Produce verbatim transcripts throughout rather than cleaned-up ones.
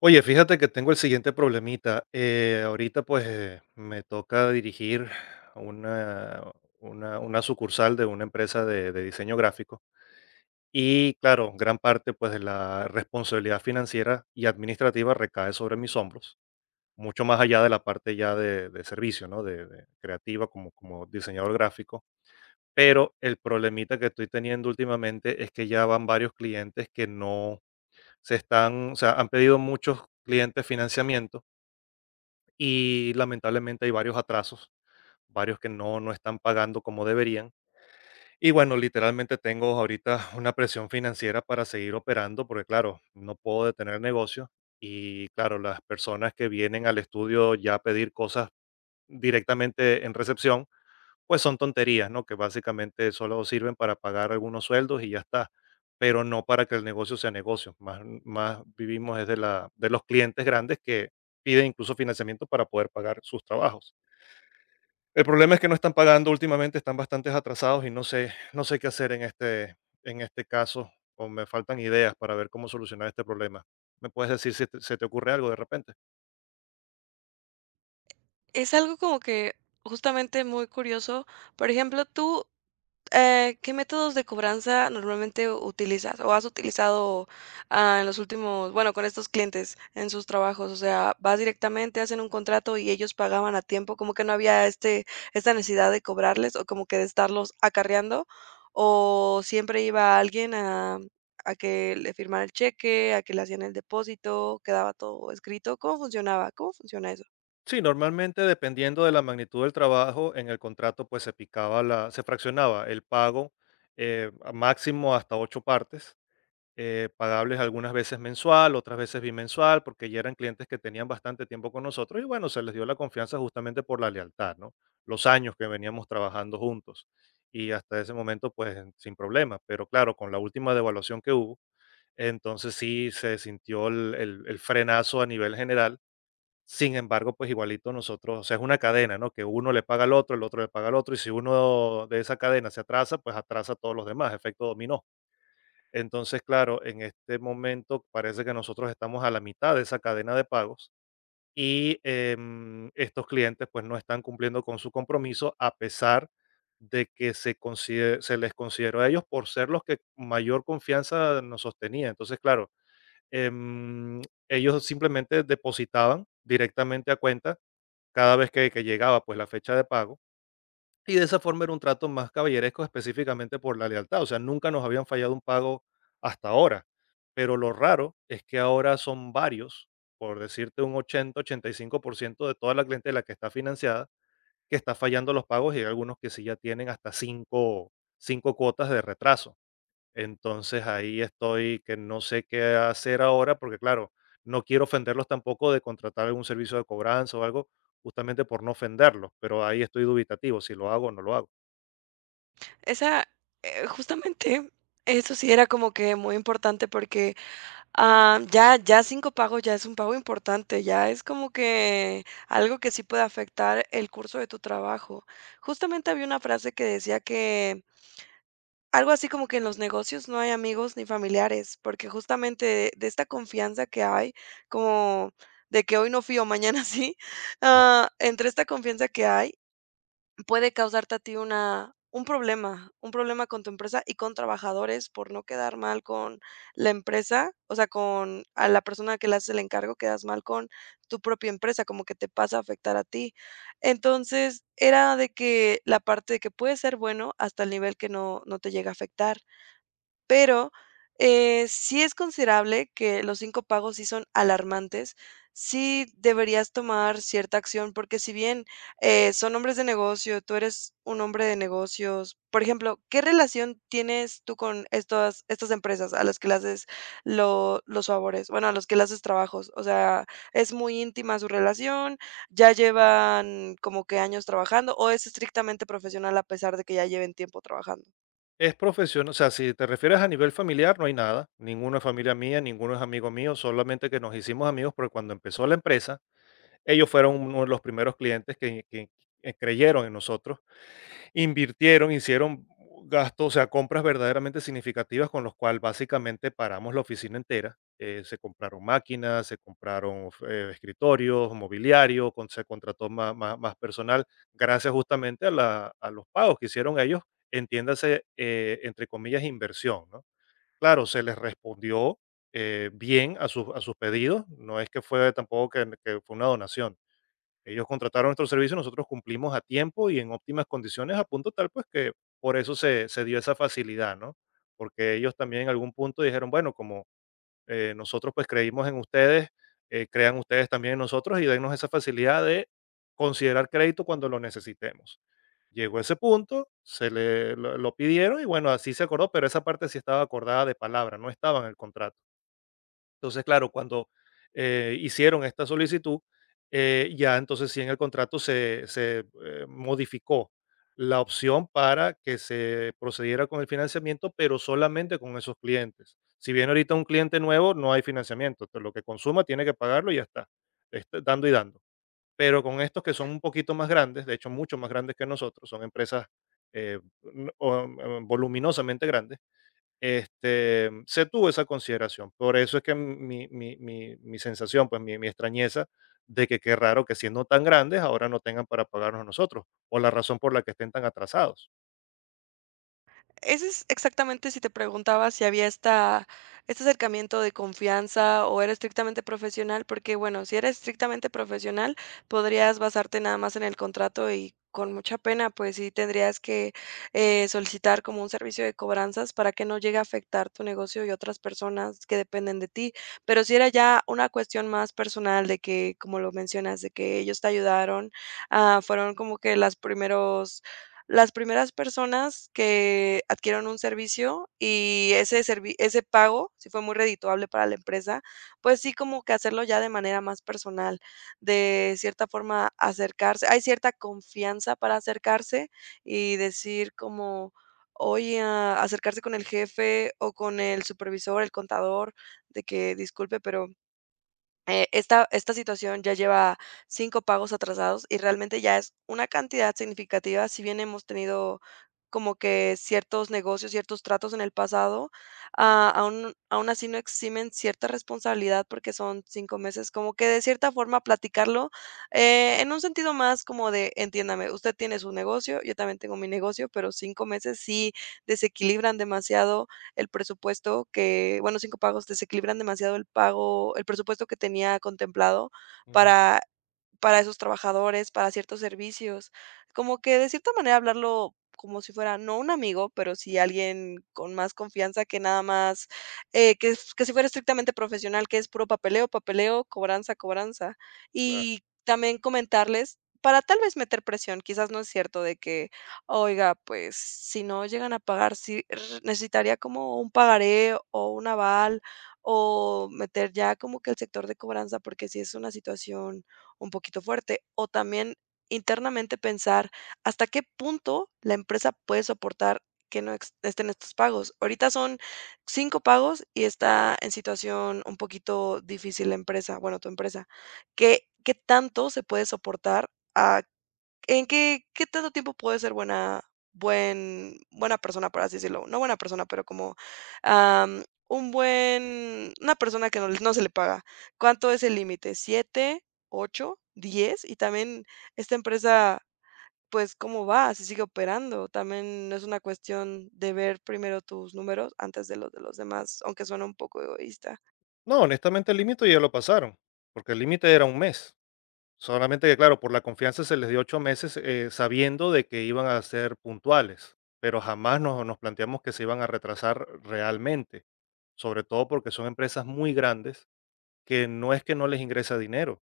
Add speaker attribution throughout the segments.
Speaker 1: Oye, fíjate que tengo el siguiente problemita. Eh, ahorita pues eh, me toca dirigir una, una, una sucursal de una empresa de, de diseño gráfico y claro, gran parte pues de la responsabilidad financiera y administrativa recae sobre mis hombros, mucho más allá de la parte ya de, de servicio, ¿no? De, de creativa como, como diseñador gráfico. Pero el problemita que estoy teniendo últimamente es que ya van varios clientes que no se están, o sea, han pedido muchos clientes financiamiento y lamentablemente hay varios atrasos, varios que no, no están pagando como deberían. Y bueno, literalmente tengo ahorita una presión financiera para seguir operando, porque claro, no puedo detener el negocio. Y claro, las personas que vienen al estudio ya a pedir cosas directamente en recepción, pues son tonterías, ¿no? Que básicamente solo sirven para pagar algunos sueldos y ya está, pero no para que el negocio sea negocio. Más, más vivimos es de, la, de los clientes grandes que piden incluso financiamiento para poder pagar sus trabajos. El problema es que no están pagando últimamente, están bastante atrasados y no sé, no sé qué hacer en este, en este caso, o me faltan ideas para ver cómo solucionar este problema. ¿Me puedes decir si te- se te ocurre algo de repente?
Speaker 2: Es algo como que justamente muy curioso. Por ejemplo, tú, eh, ¿qué métodos de cobranza normalmente utilizas o has utilizado, ah, en los últimos, bueno, con estos clientes en sus trabajos? O sea, vas directamente, hacen un contrato y ellos pagaban a tiempo, como que no había este, esta necesidad de cobrarles o como que de estarlos acarreando, o siempre iba alguien a, a que le firmara el cheque, a que le hacían el depósito, quedaba todo escrito. ¿Cómo funcionaba? ¿Cómo funciona eso?
Speaker 1: Sí, normalmente dependiendo de la magnitud del trabajo, en el contrato pues se picaba la, se fraccionaba el pago eh, a máximo hasta ocho partes eh, pagables algunas veces mensual, otras veces bimensual, porque ya eran clientes que tenían bastante tiempo con nosotros y bueno, se les dio la confianza justamente por la lealtad, ¿no? Los años que veníamos trabajando juntos y hasta ese momento pues sin problema, pero claro, con la última devaluación que hubo, entonces sí se sintió el, el- el frenazo a nivel general. Sin embargo, pues igualito nosotros, o sea, es una cadena, ¿no? Que uno le paga al otro, el otro le paga al otro, y si uno de esa cadena se atrasa, pues atrasa a todos los demás, efecto dominó. Entonces, claro, en este momento parece que nosotros estamos a la mitad de esa cadena de pagos y em, estos clientes pues no están cumpliendo con su compromiso a pesar de que se, consider- se les consideró a ellos por ser los que mayor confianza nos sostenía. Entonces, claro, em, ellos simplemente depositaban directamente a cuenta cada vez que que llegaba pues la fecha de pago y de esa forma era un trato más caballeresco específicamente por la lealtad. O sea, nunca nos habían fallado un pago hasta ahora. Pero lo raro es que ahora son varios, por decirte un ochenta-ochenta y cinco por ciento de toda la clientela que está financiada, que está fallando los pagos y hay algunos que sí ya tienen hasta cinco, cinco cuotas de retraso. Entonces ahí estoy que no sé qué hacer ahora porque claro, no quiero ofenderlos tampoco de contratar algún servicio de cobranza o algo justamente por no ofenderlos, pero ahí estoy dubitativo si lo hago o no lo hago.
Speaker 2: Esa, eh, justamente, eso sí era como que muy importante porque, ah, ya ya cinco pagos ya es un pago importante, ya es como que algo que sí puede afectar el curso de tu trabajo. Justamente había una frase que decía que algo así como que en los negocios no hay amigos ni familiares, porque justamente de de esta confianza que hay, como de que hoy no fío, mañana sí,
Speaker 1: Claro.
Speaker 2: ah, entre esta confianza que hay, puede causarte a ti una un problema, un problema con tu empresa y con trabajadores por no quedar mal con la empresa, o sea, con a la persona que le haces el encargo, quedas mal con tu propia empresa, como que te pasa a afectar a ti. Entonces, era de que la parte de que puede ser bueno hasta el nivel que no no te llega a afectar. Pero, eh, sí es considerable que los cinco pagos sí son alarmantes. Sí deberías tomar cierta acción, porque si bien, eh, son hombres de negocio, tú eres un hombre de negocios. Por ejemplo, ¿qué relación tienes tú con estas estas empresas a las que le haces lo los favores? Bueno, a los que le haces trabajos. O sea, ¿es muy íntima su relación? ¿Ya llevan como que años trabajando o es estrictamente profesional a pesar de que ya lleven tiempo trabajando?
Speaker 1: Es profesional, o sea, si te refieres a nivel familiar, no hay nada, ninguno es familia mía, ninguno es amigo mío, solamente que nos hicimos amigos porque cuando empezó la empresa, ellos fueron uno de los primeros clientes que que, eh, creyeron en nosotros. Invirtieron, hicieron gastos, o sea, compras verdaderamente significativas con los cuales básicamente paramos la oficina entera. Eh, se compraron máquinas, se compraron eh, escritorios, mobiliario, con- se contrató ma- ma- más personal, gracias justamente a, la- a los pagos que hicieron ellos, entiéndase, eh, entre comillas, inversión, ¿no? Claro, se les respondió eh, bien a sus, a sus pedidos, no es que fue tampoco que que fue una donación. Ellos contrataron nuestro servicio, nosotros cumplimos a tiempo y en óptimas condiciones, a punto tal pues que por eso se, se dio esa facilidad, ¿no? Porque ellos también en algún punto dijeron, bueno, como eh, nosotros pues creímos en ustedes, eh, crean ustedes también en nosotros y dennos esa facilidad de considerar crédito cuando lo necesitemos. Llegó ese punto, se le lo, lo pidieron y bueno, así se acordó, pero esa parte sí estaba acordada de palabra, no estaba en el contrato. Entonces, claro, cuando, eh, hicieron esta solicitud, eh, ya entonces sí en el contrato se se, eh, modificó la opción para que se procediera con el financiamiento, pero solamente con esos clientes. Si viene ahorita un cliente nuevo, no hay financiamiento, entonces lo que consuma tiene que pagarlo y ya está, este, dando y dando. Pero con estos que son un poquito más grandes, de hecho, mucho más grandes que nosotros, son empresas, eh, n- o, mm, voluminosamente grandes, este, se tuvo esa consideración. Por eso es que mi, mi- mi- mi sensación, pues mi, mi extrañeza de que qué raro que siendo tan grandes ahora no tengan para pagarnos a nosotros, o la razón por la que estén tan atrasados.
Speaker 2: Ese es exactamente si te preguntaba si había esta este acercamiento de confianza o era estrictamente profesional, porque bueno, si era estrictamente profesional, podrías basarte nada más en el contrato y con mucha pena, pues sí tendrías que, eh, solicitar como un servicio de cobranzas para que no llegue a afectar tu negocio y otras personas que dependen de ti. Pero si era ya una cuestión más personal de que, como lo mencionas, de que ellos te ayudaron, ah, fueron como que las primeros las primeras personas que adquieran un servicio y ese servi ese pago, si fue muy redituable para la empresa, pues sí, como que hacerlo ya de manera más personal, de cierta forma acercarse. Hay cierta confianza para acercarse y decir como, oye, a acercarse con el jefe o con el supervisor, el contador, de que disculpe, pero eh, esta esta situación ya lleva cinco pagos atrasados y realmente ya es una cantidad significativa, si bien hemos tenido como que ciertos negocios, ciertos tratos en el pasado, ah, aún aún así no eximen cierta responsabilidad porque son cinco meses, como que de cierta forma platicarlo, eh, en un sentido más como de: "Entiéndame, usted tiene su negocio, yo también tengo mi negocio", pero cinco meses sí desequilibran demasiado el presupuesto que bueno, cinco pagos, desequilibran demasiado el pago el presupuesto que tenía contemplado
Speaker 1: Ujú.
Speaker 2: para para esos trabajadores, para ciertos servicios. Como que de cierta manera hablarlo como si fuera, no un amigo, pero sí alguien con más confianza que nada más, eh, que, f- que si fuera estrictamente profesional, que es puro papeleo, papeleo, cobranza, cobranza.
Speaker 1: Claro.
Speaker 2: Y también comentarles para tal vez meter presión, quizás no es cierto de que, oiga, pues si no llegan a pagar, sí, r- necesitaría como un pagaré o un aval o meter ya como que el sector de cobranza, porque si es una situación un poquito fuerte. O también internamente pensar hasta qué punto la empresa puede soportar que no ex- estén estos pagos. Ahorita son cinco pagos y está en situación un poquito difícil la empresa, bueno, tu empresa. ¿Qué, qué tanto se puede soportar? A ¿En qué qué tanto tiempo puede ser buena buen buena persona, por así decirlo? No buena persona, pero como, am, un buen una persona que no le- no se le paga. ¿Cuánto es el límite? Siete, ocho, diez. Y también esta empresa, pues, ¿cómo va? Si sigue operando. También es una cuestión de ver primero tus números antes de los de los demás, aunque suena un poco egoísta.
Speaker 1: No, honestamente el límite ya lo pasaron, porque el límite era un mes. Solamente que, claro, por la confianza se les dio ocho meses eh, sabiendo de que iban a ser puntuales, pero jamás nos, nos planteamos que se iban a retrasar realmente, sobre todo porque son empresas muy grandes que no es que no les ingresa dinero.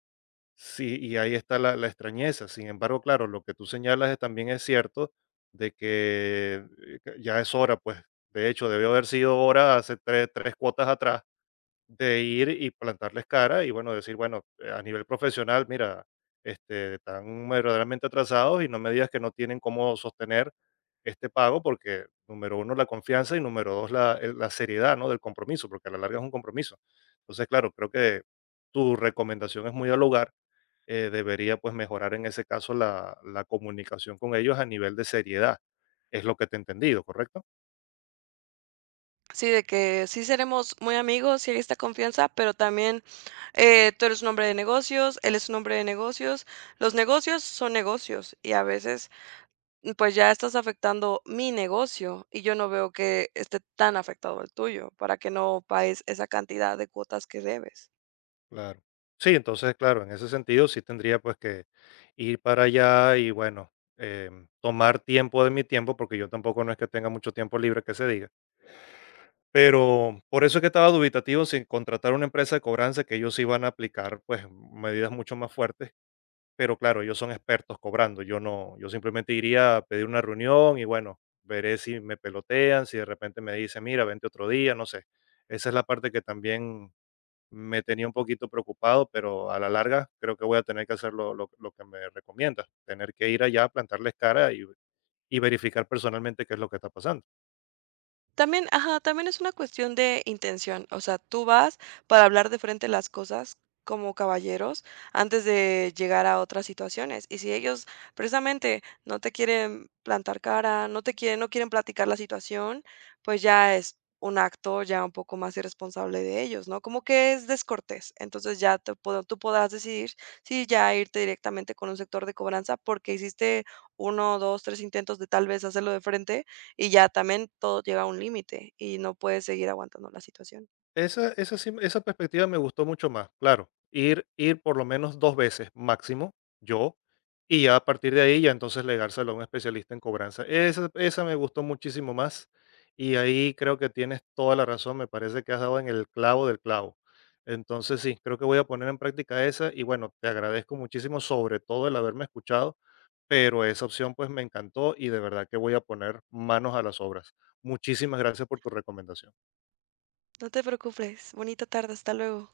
Speaker 1: Sí, y ahí está la, la extrañeza. Sin embargo, claro, lo que tú señalas es- también es cierto de que eh, que ya es hora, pues, de hecho, debió haber sido hora hace tres, tres cuotas atrás de ir y plantarles cara y bueno, decir, bueno, eh, a nivel profesional, mira, este, están verdaderamente atrasados y no me digas que no tienen cómo sostener este pago porque, número uno, la confianza y número dos, la, el- la seriedad, ¿no? Del compromiso, porque a la larga es un compromiso. Entonces, claro, creo que tu recomendación es muy al lugar. eh, debería pues mejorar en ese caso la, la comunicación con ellos a nivel de seriedad. Es lo que te he entendido, ¿correcto?
Speaker 2: Sí, de que sí seremos muy amigos, sí hay esta confianza, pero también eh, tú eres un hombre de negocios, él es un hombre de negocios, los negocios son negocios y a veces mm, pues ya estás afectando mi negocio y yo no veo que esté tan afectado el tuyo para que no pagues esa cantidad de cuotas que debes.
Speaker 1: Claro. Sí, entonces, claro, en ese sentido sí tendría pues que ir para allá y bueno, em, tomar tiempo de mi tiempo, porque yo tampoco no es que tenga mucho tiempo libre que se diga. Pero por eso es que estaba dubitativo sin contratar una empresa de cobranza, que ellos sí van a aplicar pues medidas mucho más fuertes, pero claro, ellos son expertos cobrando, yo no, yo simplemente iría a pedir una reunión y bueno, veré si me pelotean, si de repente me dicen, mira, vente otro día, no sé. Esa es la parte que también me tenía un poquito preocupado, pero a la larga creo que voy a tener que hacer lo, lo- lo que me recomiendas, tener que ir allá, plantarles cara y, y verificar personalmente qué es lo que está pasando.
Speaker 2: También, ajá, también es una cuestión de intención, o sea, tú vas para hablar de frente las cosas como caballeros antes de llegar a otras situaciones. Y si ellos precisamente no te quieren plantar cara, no te quieren, no quieren platicar la situación, pues ya es un acto ya un poco más irresponsable de ellos, ¿no? Como que es descortés. Entonces ya te puedo- tú podrás decidir si ya irte directamente con un sector de cobranza porque hiciste uno, dos, tres intentos de tal vez hacerlo de frente y ya también todo llega a un límite y no puedes seguir aguantando la situación.
Speaker 1: Esa, esa, sí- esa perspectiva me gustó mucho más, claro. Ir, ir por lo menos dos veces máximo, yo, y ya a partir de ahí ya entonces legárselo a un especialista en cobranza. Esa, esa me gustó muchísimo más y ahí creo que tienes toda la razón, me parece que has dado en el clavo del clavo. Entonces sí, creo que voy a poner en práctica esa y bueno, te agradezco muchísimo sobre todo el haberme escuchado, pero esa opción pues me encantó y de verdad que voy a poner manos a las obras. Muchísimas gracias por tu recomendación.
Speaker 2: No te preocupes, bonita tarde, hasta luego.